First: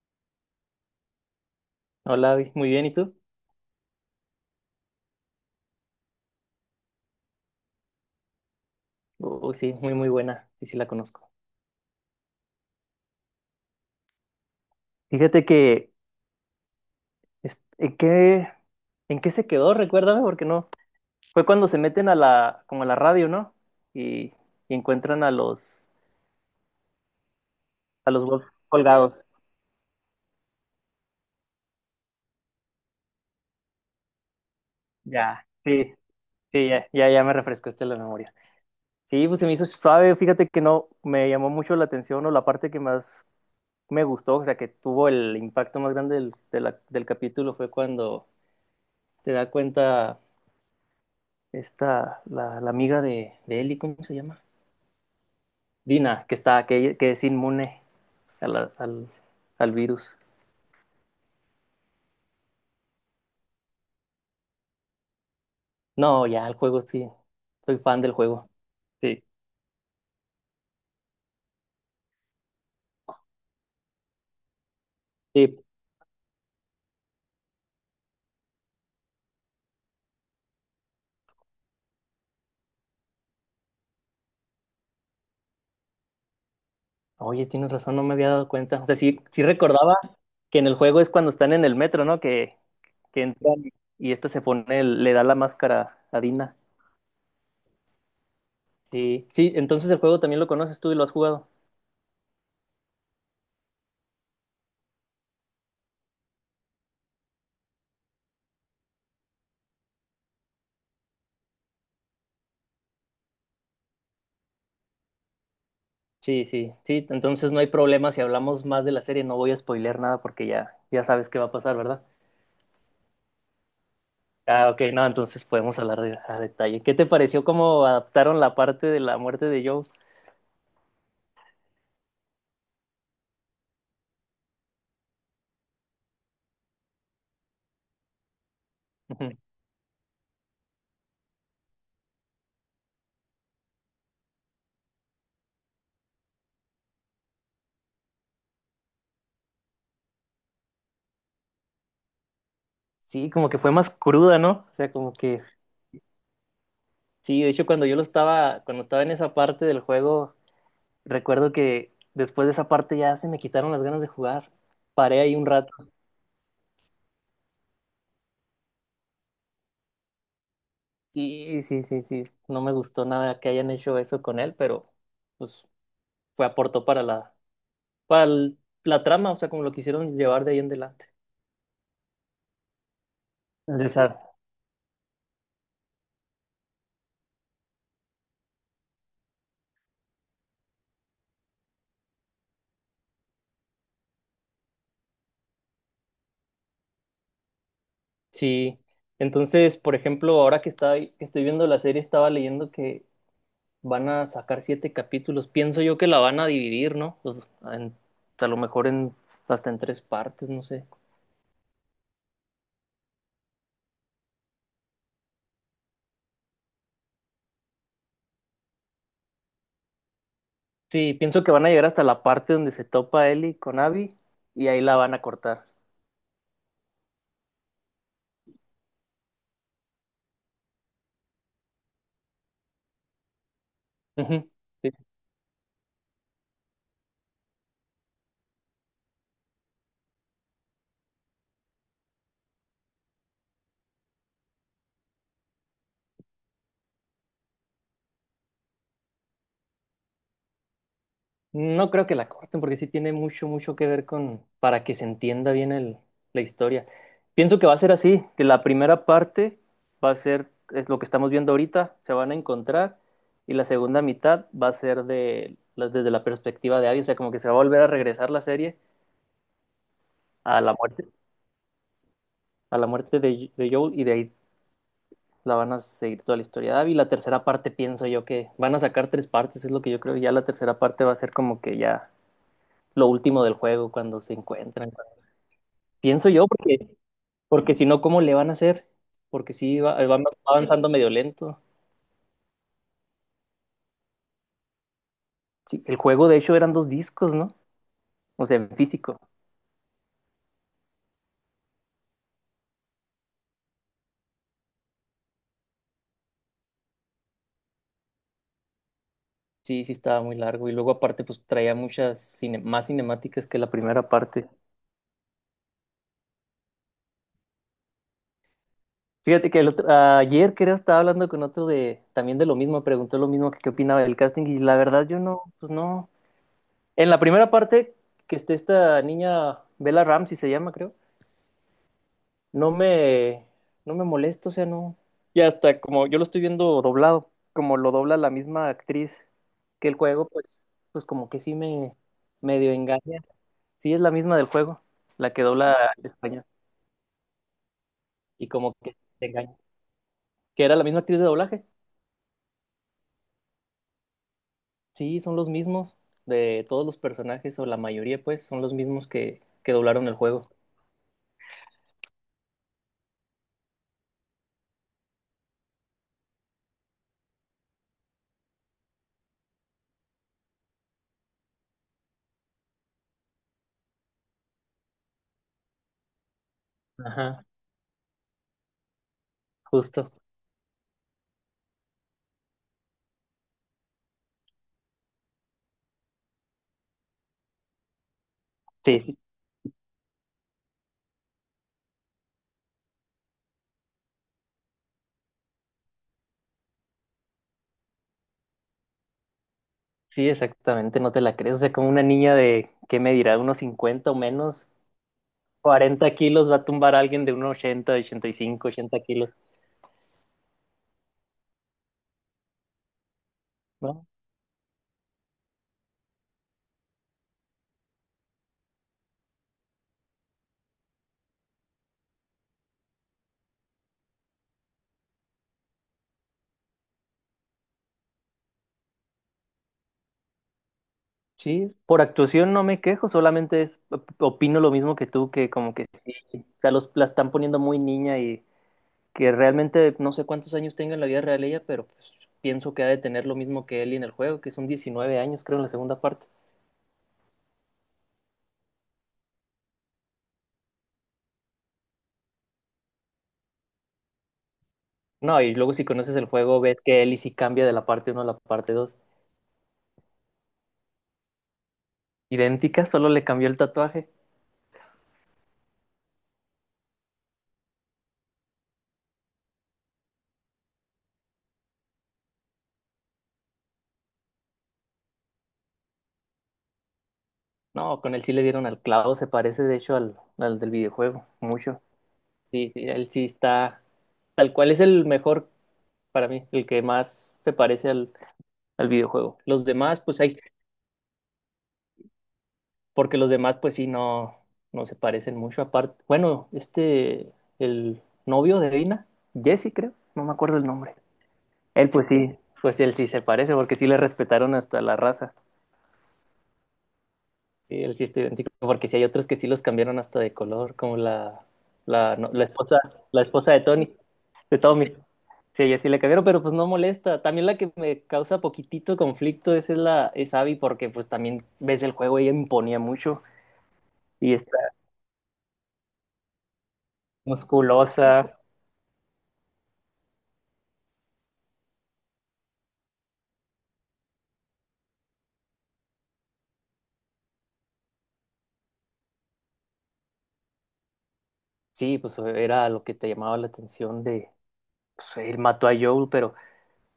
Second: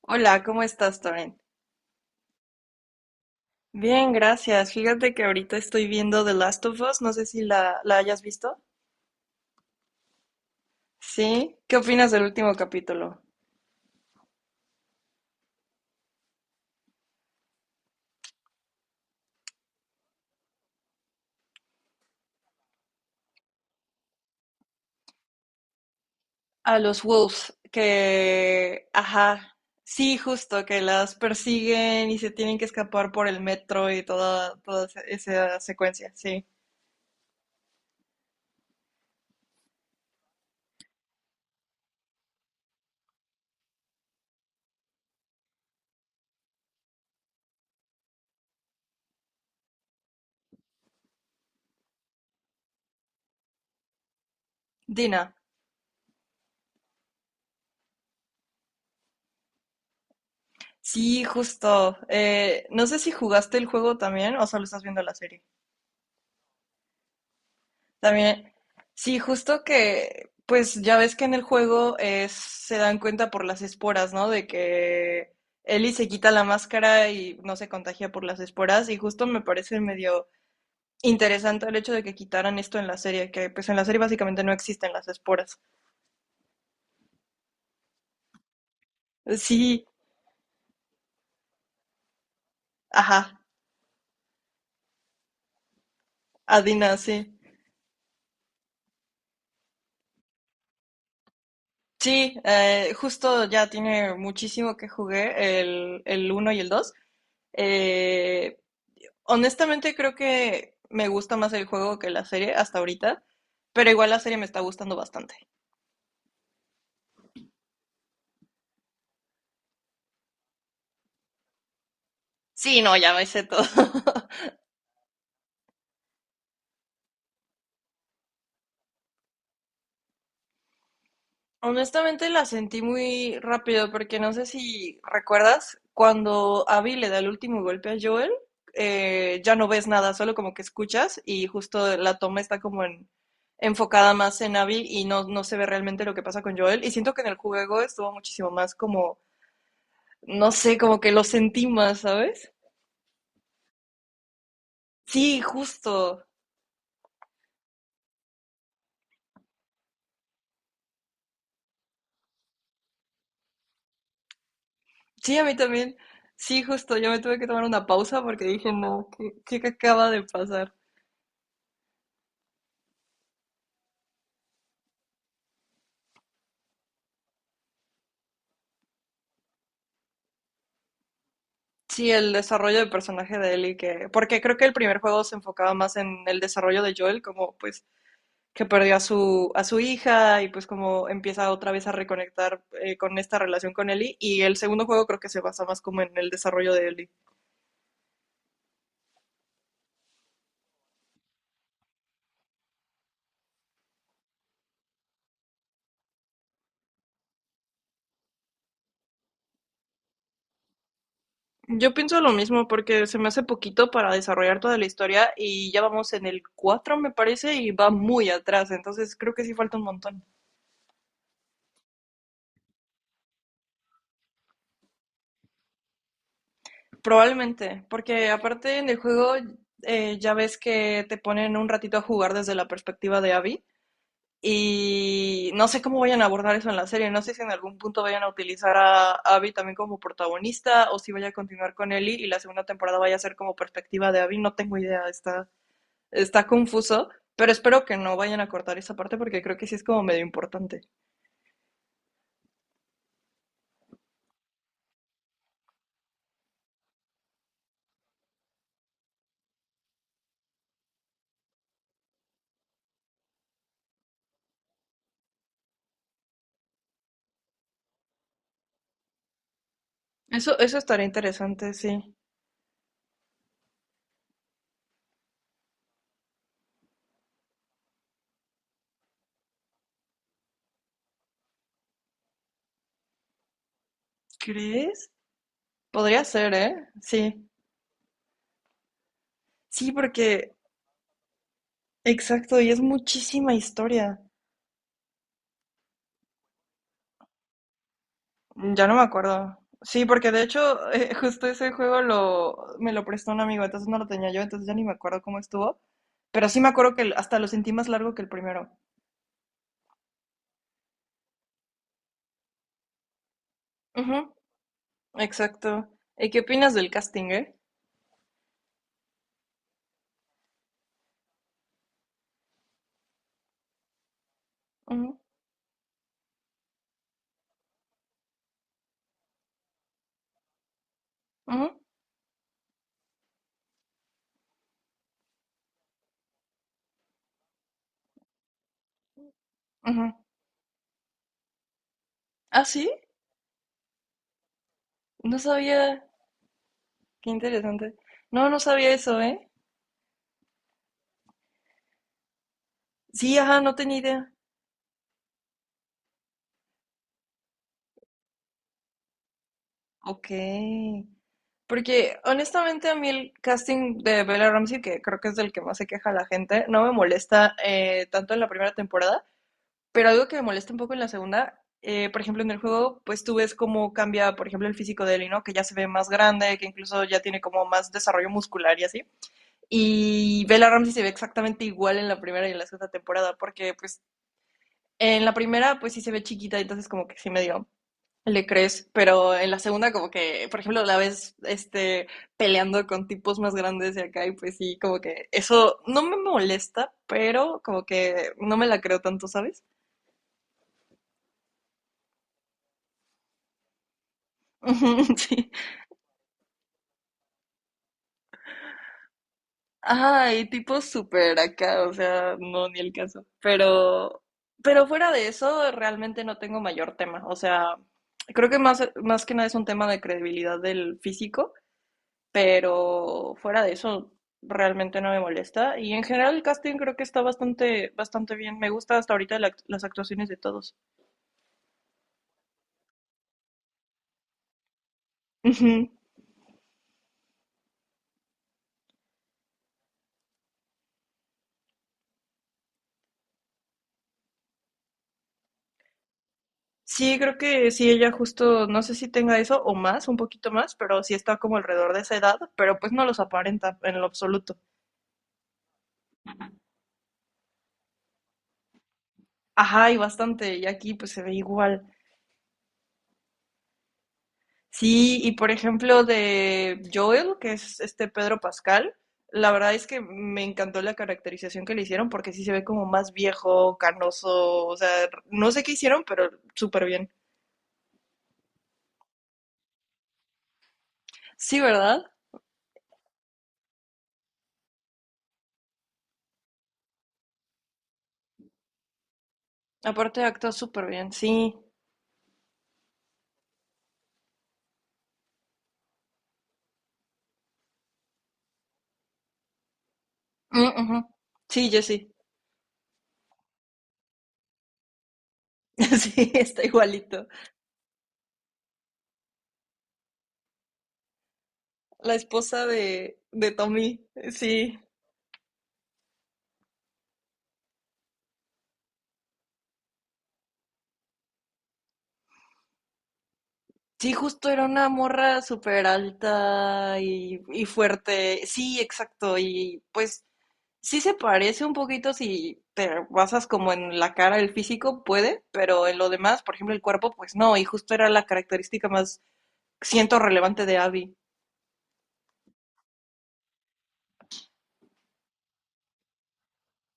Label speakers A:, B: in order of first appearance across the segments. A: Hola, ¿cómo estás, Toren?
B: Hola, Abby. Muy bien, ¿y tú?
A: Bien, gracias. Fíjate que ahorita estoy viendo The Last of Us, no sé si la hayas visto.
B: Uy, sí, muy, muy buena, sí, sí la conozco.
A: Sí, ¿qué opinas del último capítulo?
B: Fíjate que, es- ¿en qué, en qué se quedó? Recuérdame, porque no. Fue cuando se meten como a la radio, ¿no? Y, y encuentran a los,
A: A los Wolves,
B: a los Wolf
A: que,
B: colgados.
A: ajá, sí, justo, que las persiguen y se tienen que escapar por el metro y toda, toda esa
B: Ya,
A: esa
B: sí,
A: secuencia, sí.
B: sí, ya, ya, ya me refrescaste la memoria. Sí, pues se me hizo suave, fíjate que no, me llamó mucho la atención o la parte que más me gustó, o sea, que tuvo el impacto más grande del capítulo fue cuando te da cuenta. La amiga de Eli, ¿cómo se llama?
A: Dina,
B: Dina, que es inmune a la- al, al virus.
A: sí, justo. No sé si jugaste el juego también o solo estás viendo la serie.
B: No, ya, el juego sí. Soy fan del juego.
A: También, sí,
B: Sí.
A: justo que, pues ya ves que en el juego se dan cuenta por las esporas, ¿no? De que
B: Sí.
A: Ellie se quita la máscara y no se contagia por las esporas. Y justo me parece medio interesante el hecho de que quitaran esto en la serie, que pues en la serie básicamente no existen las esporas.
B: Oye, tienes razón, no me había dado cuenta. O sea, sí, sí
A: Sí,
B: recordaba que en el juego es cuando están en el metro, ¿no? Que
A: ajá,
B: entran y este se pone, le da la máscara a Dina.
A: Adina, sí.
B: Sí. Sí, entonces el juego también lo conoces tú y lo has jugado.
A: Sí, justo ya tiene muchísimo que jugué, el uno y el dos. Eh, Honestamente creo que me gusta más el juego que la serie hasta ahorita, pero igual la serie me está gustando bastante.
B: Sí, sí, sí, entonces no hay problema si hablamos más de la serie, no voy a spoilear nada porque ya sabes qué va a pasar, ¿verdad?
A: Sí, no, ya me sé todo.
B: Ah, ok, no, entonces podemos hablar a detalle. ¿Qué te pareció cómo adaptaron la parte de la muerte de Joe?
A: Honestamente la sentí muy rápido porque no sé si recuerdas cuando Abby le da el último golpe a Joel,
B: Ujú.
A: ya no ves nada, solo como que escuchas y justo la toma está como en, enfocada más en Abby y no, no se ve realmente lo que pasa con Joel. Y siento que en el juego estuvo muchísimo más como, no sé, como que lo sentí más, ¿sabes?
B: Sí, como que fue más cruda, ¿no? O sea, como
A: Sí,
B: que
A: justo.
B: sí, de hecho cuando estaba en esa parte del juego, recuerdo que después de esa parte ya se me quitaron las ganas de jugar. Paré ahí
A: Sí, a
B: un
A: mí
B: rato.
A: también. Sí, justo, yo me tuve que tomar una pausa porque dije, no, ¿qué, qué acaba de pasar?
B: Sí, sí, sí, sí, no me gustó nada que hayan hecho eso con él, pero pues fue aportó para la para el- la trama, o sea, como lo quisieron llevar de ahí en adelante.
A: Sí, el desarrollo del personaje de Ellie,
B: El
A: que,
B: desarrollo.
A: porque creo que el primer juego se enfocaba más en el desarrollo de Joel, como pues que perdió a su hija y pues como empieza otra vez a reconectar con esta relación con Ellie, y el segundo juego creo que se basa más como en el desarrollo de Ellie.
B: Sí, entonces, por ejemplo, que estoy viendo la serie, estaba leyendo que van a sacar siete capítulos. Pienso yo que la van a dividir, ¿no? A lo mejor hasta en tres partes, no sé.
A: Yo pienso lo mismo porque se me hace poquito para desarrollar toda la historia y ya vamos en el 4 me parece y va muy atrás, entonces creo que sí falta un montón.
B: Sí, pienso que van a llegar hasta la parte donde se topa Ellie con Abby y ahí la van a cortar.
A: Probablemente, porque aparte en el juego ya ves que te ponen un ratito a jugar desde la perspectiva de Abby
B: Ujú.
A: y no sé cómo vayan a abordar eso en la serie, no sé si en algún punto vayan a utilizar a Abby también como protagonista o si vaya a continuar con Ellie y la segunda temporada vaya a ser como perspectiva de Abby, no tengo idea, está, está confuso, pero espero que no vayan a cortar esa parte porque creo que sí es como medio importante.
B: No creo que la corten porque sí tiene mucho, mucho que ver con para que se entienda bien la historia. Pienso que va a ser así, que la primera parte va a ser, es lo que estamos viendo ahorita, se van a encontrar y la segunda mitad va a ser desde la perspectiva de Abby, o sea, como que se va a volver a regresar la serie
A: Eso,
B: a la
A: eso estaría
B: muerte,
A: interesante, sí.
B: a la muerte de Joel y de ahí la van a seguir toda la historia de Abby. La tercera parte pienso yo que van a sacar tres partes, es lo que yo creo, y ya la tercera parte va a ser como que ya lo último del juego cuando se encuentran.
A: ¿Crees? Podría
B: Pienso yo,
A: ser, ¿eh?
B: porque,
A: Sí.
B: porque si no, ¿cómo le van a hacer? Porque sí,
A: Sí,
B: va
A: porque
B: avanzando medio lento.
A: exacto, y es muchísima historia.
B: Sí, el juego, de hecho, eran dos discos, ¿no? O sea,
A: Mm,
B: en
A: ya no me
B: físico.
A: acuerdo. Sí, porque de hecho, justo ese juego lo, me lo prestó un amigo, entonces no lo tenía yo, entonces ya ni me acuerdo cómo estuvo. Pero sí me acuerdo que hasta lo sentí más largo que el primero.
B: Sí, sí, estaba muy largo. Y luego, aparte, pues traía más cinemáticas que la primera
A: Ujú,
B: parte.
A: exacto. ¿Y qué opinas del casting, eh?
B: Fíjate que ayer, creo, estaba hablando con otro de también de lo mismo, preguntó lo mismo que qué opinaba del casting. Y la verdad,
A: Ujú,
B: yo no, pues no. En la primera parte, que esté esta niña, Bella Ramsey se llama, creo.
A: ujú,
B: no me, no me molesto, o sea, no. Y hasta como yo lo estoy viendo doblado, como lo dobla la misma actriz que el
A: ujú.
B: juego, pues como que sí me
A: Ah,
B: medio
A: sí,
B: engaña. Sí es la misma del juego, la
A: no
B: que dobla
A: sabía.
B: en español,
A: Qué interesante.
B: y
A: No, no
B: como
A: sabía
B: que
A: eso,
B: te
A: ¿eh?
B: engaña. Que era la misma actriz de doblaje.
A: Sí, ajá, no tenía idea.
B: Sí, son los mismos de todos los personajes, o la mayoría, pues, son los mismos que doblaron el
A: Ok.
B: juego.
A: Porque honestamente a mí el casting de Bella Ramsey, que creo que es del que más se queja la gente, no me molesta tanto en la primera temporada, pero algo que me molesta un poco en la segunda, por ejemplo en el juego, pues tú ves cómo cambia, por ejemplo, el físico de Ellie, ¿no? Que ya se ve más grande, que incluso ya tiene
B: Ajá,
A: como más desarrollo muscular y así.
B: justo.
A: Y Bella Ramsey se ve exactamente igual en la primera y en la segunda temporada, porque pues en la primera pues sí se ve chiquita, entonces como que sí medio le crees,
B: Sí, sí,
A: pero en la segunda como que, por ejemplo, la ves este peleando con tipos más grandes de acá y pues sí, como que eso no me molesta, pero como que no me la creo tanto, ¿sabes?
B: sí, exactamente, no te la crees. O sea, como una niña de, ¿qué me dirá? Unos 50 o menos.
A: Ujú, sí.
B: 40 kilos va a tumbar a alguien de unos 80, 85, 80 kilos,
A: Ay, tipos súper acá, o sea, no, ni el caso.
B: ¿no?
A: Pero fuera de eso, realmente no tengo mayor tema. O sea, creo que más, más que nada es un tema de credibilidad del físico. Pero fuera de eso realmente no me molesta y en general el casting creo que está bastante bastante bien. Me gusta hasta ahorita la las actuaciones de todos.
B: Sí, por actuación no me quejo, solamente opino lo mismo que tú, que como que
A: Ujú.
B: sí, o sea, la están poniendo muy niña y que realmente no sé cuántos años tenga en la vida real ella, pero pues, pienso que ha de tener lo mismo que Ellie en el juego, que son 19 años, creo, en la segunda parte.
A: Sí, creo que sí, ella justo, no sé si tenga eso o más, un poquito más, pero sí está como alrededor de esa edad, pero pues no los aparenta en lo absoluto.
B: No, y luego si conoces el juego, ves que Ellie sí cambia de la parte uno a la parte dos.
A: Ajá, y bastante, y aquí pues se ve igual.
B: Idéntica, solo le cambió el tatuaje.
A: Sí, y por ejemplo de Joel, que es este Pedro Pascal, la verdad es que me encantó la caracterización que le hicieron porque sí se ve como más viejo, canoso, o sea, no sé qué hicieron, pero súper bien.
B: No, con él sí le dieron al clavo, se parece de hecho al del videojuego,
A: Sí,
B: mucho.
A: ¿verdad?
B: Sí, sí, él sí está. Tal cual es el mejor para mí, el que más se parece al videojuego. Los demás,
A: Aparte actúa súper bien, sí.
B: porque los demás, pues sí, no, no se parecen mucho. Aparte, bueno, el novio de Dina, Jesse, creo, no me acuerdo el
A: Mm,
B: nombre.
A: ujú. Sí,
B: Él, pues
A: Jessie.
B: sí, pues él sí se parece, porque sí le respetaron hasta la raza.
A: Sí, está igualito.
B: Sí, él sí está idéntico, porque sí hay otros que sí los cambiaron hasta de color, como la,
A: La
B: no, la
A: esposa
B: esposa, la esposa
A: de Tommy,
B: de
A: sí.
B: Tommy. Sí, ella sí le cambiaron, pero pues no molesta. También la que me causa poquitito conflicto esa es es Abby, porque pues también ves el juego, ella imponía mucho
A: Sí,
B: y
A: justo
B: está
A: era una morra súper alta y
B: musculosa.
A: fuerte. Sí, exacto. Y pues sí se parece un poquito si te basas como en la cara, el físico puede, pero en lo demás, por ejemplo, el cuerpo, pues no, y justo era la característica más, siento, relevante de Abby.
B: Sí, pues era lo que te llamaba la atención pues él mató a Joel, pero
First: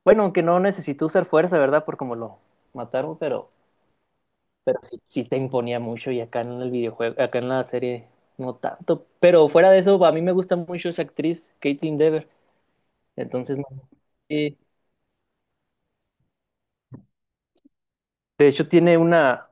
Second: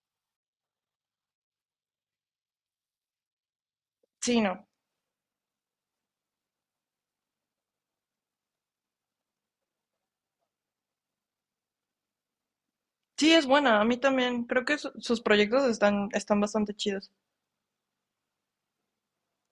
B: bueno, aunque no necesitó usar fuerza, ¿verdad? Por como lo mataron,
A: Sí, no.
B: pero sí, sí te imponía mucho y acá en el videojuego, acá en la serie no tanto. Pero fuera de eso, a mí me gusta mucho esa actriz, Caitlin Dever.
A: Sí, es
B: Entonces, no.
A: buena, a mí también.
B: Eh,
A: Creo que sus proyectos están, están bastante chidos.
B: de hecho, tiene una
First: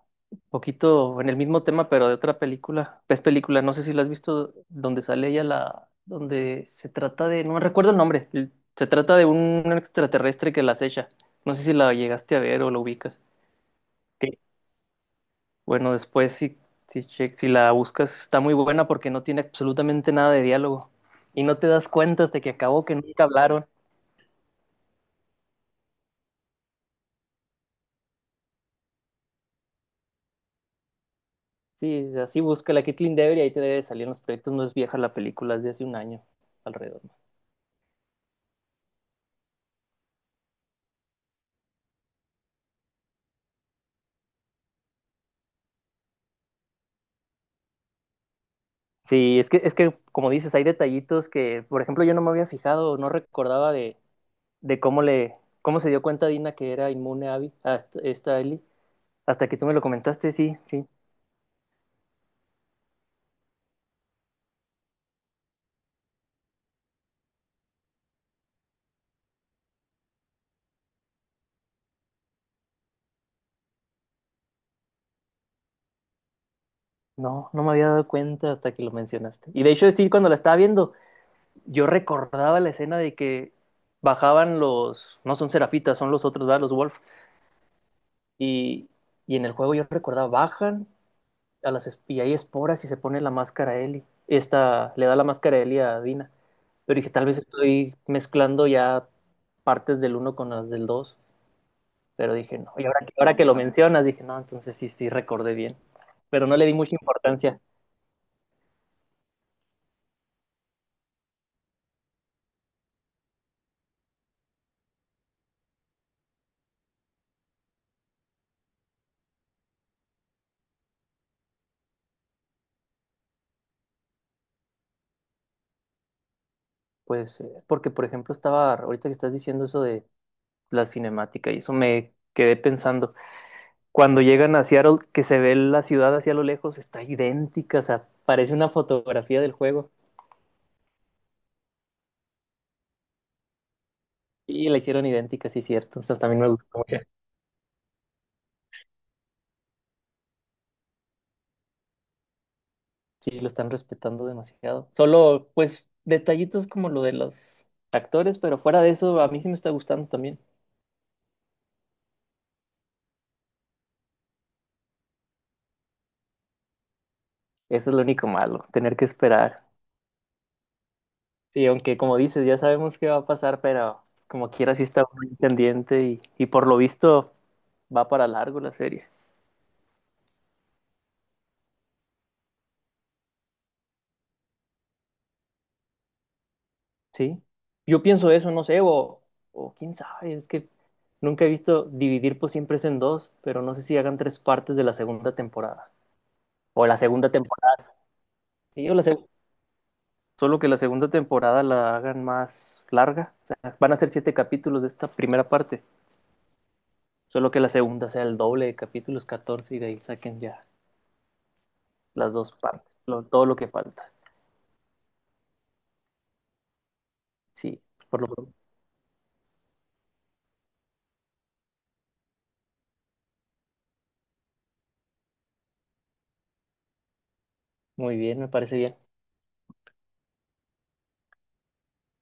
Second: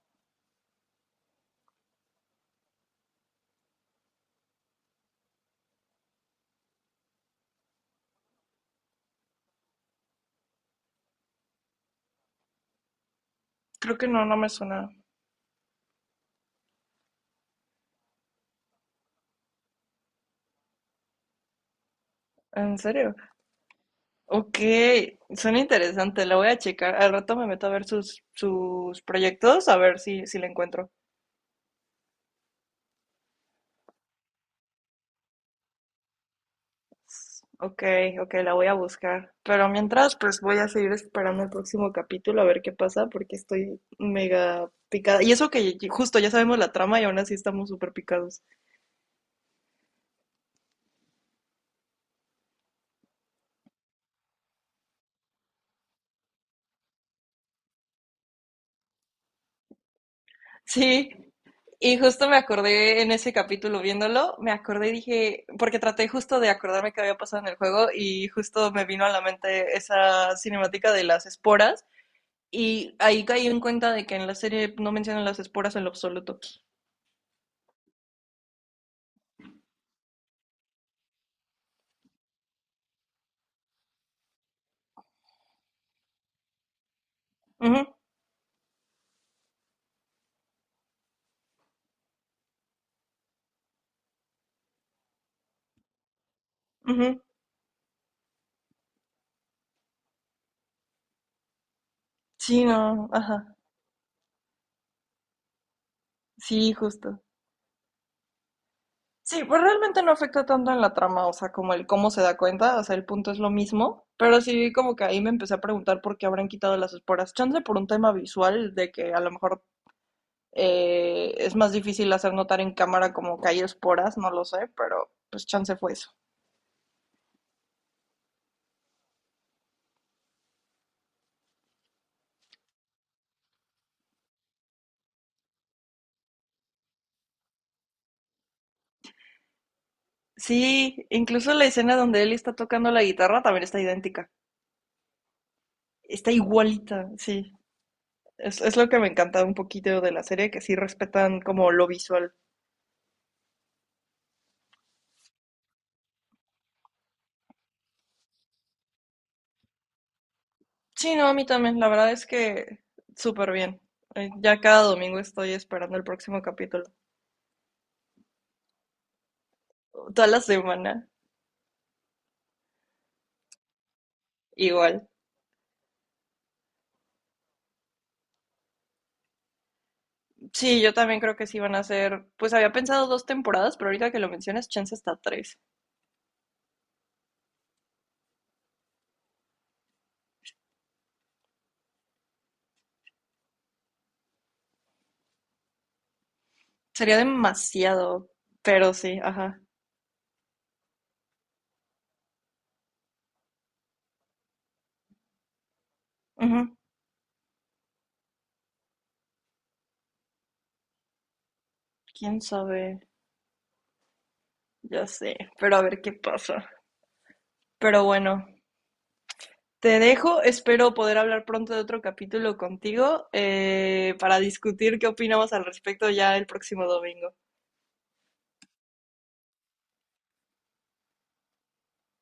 B: poquito en el mismo tema, pero de otra película. Es película, no sé si la has visto, donde sale ella donde se trata de, no recuerdo el nombre, se trata de un extraterrestre que la acecha. No sé si la llegaste a ver o la ubicas.
A: Creo que no, no me suena.
B: Bueno, después si la buscas está muy buena porque no tiene absolutamente nada de diálogo y no te das cuenta hasta que
A: ¿En
B: acabó que
A: serio?
B: nunca hablaron.
A: Ok, suena interesante, la voy a checar. Al rato me meto a ver sus proyectos, a ver si, si la encuentro.
B: Sí, así busca la Kathleen Devery y ahí te debe salir en los proyectos. No es vieja la película, es de hace un año alrededor.
A: Ok, ok, la voy a buscar. Pero mientras, pues voy a seguir esperando el próximo capítulo a ver qué pasa, porque estoy mega picada. Y eso que justo ya sabemos la trama y aún así estamos súper picados.
B: Sí, es que como dices, hay detallitos que, por ejemplo, yo no me había fijado, no recordaba de cómo se dio cuenta Dina que era inmune a Abby, a esta Ellie. Hasta que tú me lo comentaste, sí, sí.
A: Sí, y justo me acordé en ese capítulo viéndolo, me acordé y dije, porque traté justo de acordarme qué había pasado en el juego y justo me vino a la mente esa cinemática de las esporas y ahí caí en cuenta de que en la serie no mencionan las esporas en lo absoluto.
B: No, no me había dado cuenta hasta que lo mencionaste. Y de hecho, sí, cuando la estaba viendo. Yo recordaba la escena de que bajaban los, no son serafitas, son los otros, ¿verdad? Los wolf.
A: Ujú,
B: Y, y en el juego yo recordaba, bajan y hay esporas y se pone la máscara a Ellie. Esta le da la máscara a Ellie a Dina. Pero dije,
A: ujú.
B: tal vez estoy mezclando ya partes del uno con las del dos. Pero dije,
A: Sí,
B: no. Y ahora,
A: no,
B: ahora que lo
A: ajá.
B: mencionas, dije, no, entonces sí, sí, recordé bien. Pero no le
A: Sí,
B: di mucha
A: justo.
B: importancia.
A: Sí, pues realmente no afecta tanto en la trama, o sea, como el cómo se da cuenta, o sea, el punto es lo mismo, pero sí como que ahí me empecé a preguntar por qué habrán quitado las esporas. Chance por un tema visual de que a lo mejor es más difícil hacer notar en cámara como que hay esporas, no lo sé, pero pues chance fue eso.
B: Pues, porque por ejemplo ahorita que estás diciendo eso de la cinemática y eso me quedé pensando. Cuando llegan a Seattle, que se ve la ciudad hacia lo lejos, está idéntica, o sea, parece una fotografía del juego.
A: Sí, incluso la escena donde él está tocando la guitarra también está idéntica,
B: Y la hicieron idéntica, sí, cierto. O sea,
A: está
B: también me gustó mucho.
A: igualita, sí. Es lo que me encanta un poquito de la serie, que sí respetan como lo visual.
B: Sí, lo están respetando demasiado. Solo, pues, detallitos como lo de los actores, pero fuera de eso, a mí sí me está gustando también.
A: Sí, no, a mí también. La verdad es que súper bien. Ya cada domingo estoy esperando el próximo capítulo.
B: Eso es lo único malo, tener que esperar.
A: Toda la semana.
B: Sí, aunque como dices, ya sabemos qué va a pasar, pero como quiera sí está
A: Igual.
B: muy pendiente y por lo visto va para largo la serie.
A: Sí, yo también creo que sí van a ser. Pues había pensado dos temporadas, pero ahorita que lo mencionas, chance hasta tres.
B: Sí, yo pienso eso, no sé, o quién sabe, es que nunca he visto dividir pues siempre es en dos, pero no sé si hagan tres partes de la segunda temporada. O la
A: Sería
B: segunda temporada,
A: demasiado.
B: sí,
A: Pero sí, ajá.
B: solo que la segunda temporada la hagan más larga. O sea, van a ser siete capítulos de esta primera parte,
A: Ujú.
B: solo que la segunda sea el doble de capítulos, 14 y de ahí saquen ya las
A: Quién
B: dos partes,
A: sabe.
B: todo lo que falta.
A: Ya sé. Pero a ver qué pasa.
B: Sí,
A: Pero
B: por lo
A: bueno.
B: pronto.
A: Te dejo, espero poder hablar pronto de otro capítulo contigo para discutir qué opinamos al respecto ya el próximo domingo.
B: Muy bien, me parece bien.